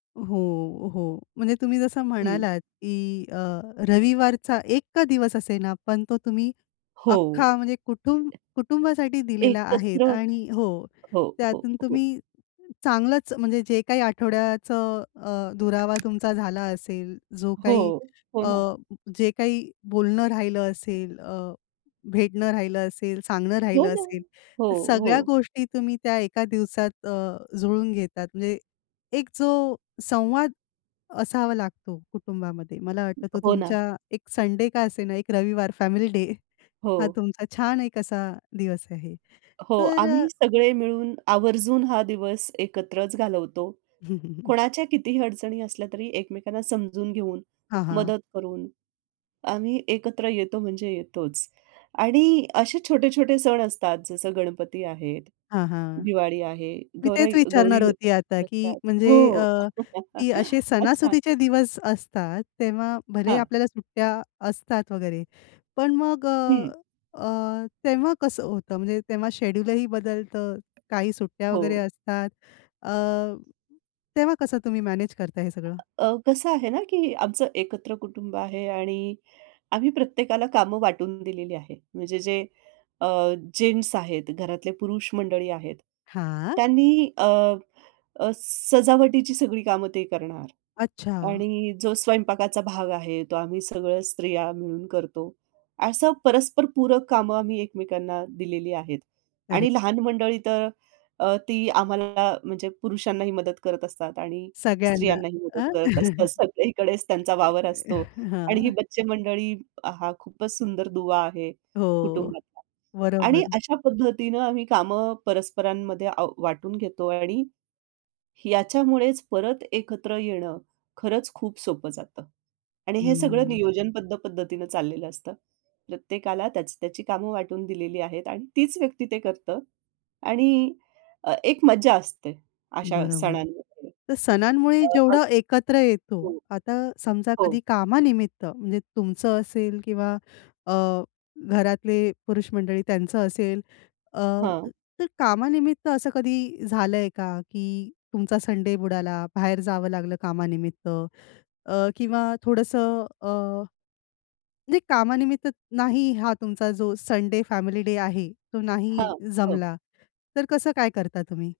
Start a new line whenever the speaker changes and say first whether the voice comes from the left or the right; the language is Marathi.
left: हो, हो. म्हणजे तुम्ही जसं
right: हं.
left: म्हणालात, की अ, रविवारचा 1 का दिवस असेना, पण तो तुम्ही
right: हो.
left: अख्खा म्हणजे कुटुंबासाठी दिलेला आहे.
right: एकत्र.
left: आणि हो,
right: हो, हो,
left: त्यातून
right: हो.
left: तुम्ही चांगलंच म्हणजे जे काही आठवड्याचं अ, दुरावा तुमचा झाला असेल, जो काही
right: हो. हो
left: अ,
right: ना.
left: जे काही बोलणं राहिलं असेल, अ, भेटणं राहिलं असेल, सांगणं
right: हो
left: राहिलं
right: ना.
left: असेल,
right: हो,
left: तर सगळ्या
right: हो.
left: गोष्टी तुम्ही त्या एका दिवसात अ, जुळवून घेता. म्हणजे एक जो संवाद असावा लागतो कुटुंबामध्ये मला वाटतं तो
right: हो ना.
left: तुमचा 1 संडे का असेना, 1 रविवार फॅमिली डे हा
right: हो.
left: तुमचा छान एक असा दिवस आहे.
right: हो.
left: तर
right: आम्ही
left: अ
right: सगळे मिळून आवर्जून हा दिवस एकत्रच घालवतो. कोणाच्या कितीही अडचणी असल्या तरी एकमेकांना समजून घेऊन,
left: हां, हां.
right: मदत करून, आम्ही एकत्र येतो म्हणजे येतोच. आणि असे छोटे-छोटे सण असतात जसं गणपती आहेत,
left: हां, हां.
right: दिवाळी आहे,
left: मी
right: गौराई
left: तेच
right: गौरी
left: विचारणार होती आता की
right: बसतात.
left: म्हणजे
right: हो.
left: अ, की असे
right: अच्छा.
left: सणासुदीचे दिवस असतात तेव्हा भलेही
right: हां.
left: आपल्याला सुट्ट्या असतात वगैरे. पण मग
right: हं.
left: अ, अ, तेव्हा कसं होतं, म्हणजे तेव्हा शेड्यूल ही बदलतं, काही सुट्ट्या वगैरे
right: हो.
left: असतात अ, तेव्हा कसं तुम्ही मॅनेज करता हे सगळं?
right: अ, कसं आहे ना, की आमचं एकत्र कुटुंब आहे आणि आम्ही प्रत्येकाला कामं वाटून दिलेली आहे. म्हणजे जे अ, जेन्ट्स आहेत, घरातले पुरुष मंडळी आहेत,
left: हां.
right: त्यांनी अ, अ, सजावटीची सगळी कामं ते करणार.
left: अच्छा!
right: आणि जो स्वयंपाकाचा भाग आहे, तो आम्ही सगळं स्त्रिया मिळून करतो. असं परस्पर पूरक कामं आम्ही एकमेकांना दिलेली आहेत.
left: अरे
right: आणि लहान मंडळी तर अ, ती आम्हाला म्हणजे पुरुषांनाही मदत करत असतात आणि
left: सगळ्यांना
right: स्त्रियांनाही मदत
left: अ,
right: करत असतात. सगळीकडेच त्यांचा वावर असतो. आणि ही
left: हां.
right: बच्चे मंडळी हा खूपच सुंदर दुवा आहे
left: हो.
right: कुटुंबातला. आणि
left: बरोबर.
right: अशा पद्धतीनं आम्ही कामं परस्परांमध्ये अ, वाटून घेतो. आणि याच्यामुळेच परत एकत्र येणं खरंच खूप सोपं जातं. आणि हे सगळं
left: हम्म.
right: नियोजनबद्ध पद्धतीनं चाललेलं असतं. प्रत्येकाला त्याची-त्याची कामं वाटून दिलेली आहेत आणि तीच व्यक्ती ते करतं. आणि अ, एक मज्जा असते अशा
left: बरोबर.
right: सणांमध्ये.
left: तर सणांमुळे
right: अ, अग
left: जेवढं एकत्र येतो,
right: हो.
left: आता समजा
right: हो.
left: कधी कामानिमित्त म्हणजे तुमचं असेल किंवा अ, घरातले पुरुष मंडळी त्यांचं असेल अ,
right: हां.
left: तर कामानिमित्त असं कधी झालंय का, की तुमचा संडे बुडाला, बाहेर जावं लागलं कामानिमित्त अ, किंवा थोडंसं अ, म्हणजे कामानिमित्त नाही हा तुमचा जो संडे फॅमिली डे आहे तो नाही
right: हां. हो.
left: जमला, तर कसं काय करता तुम्ही?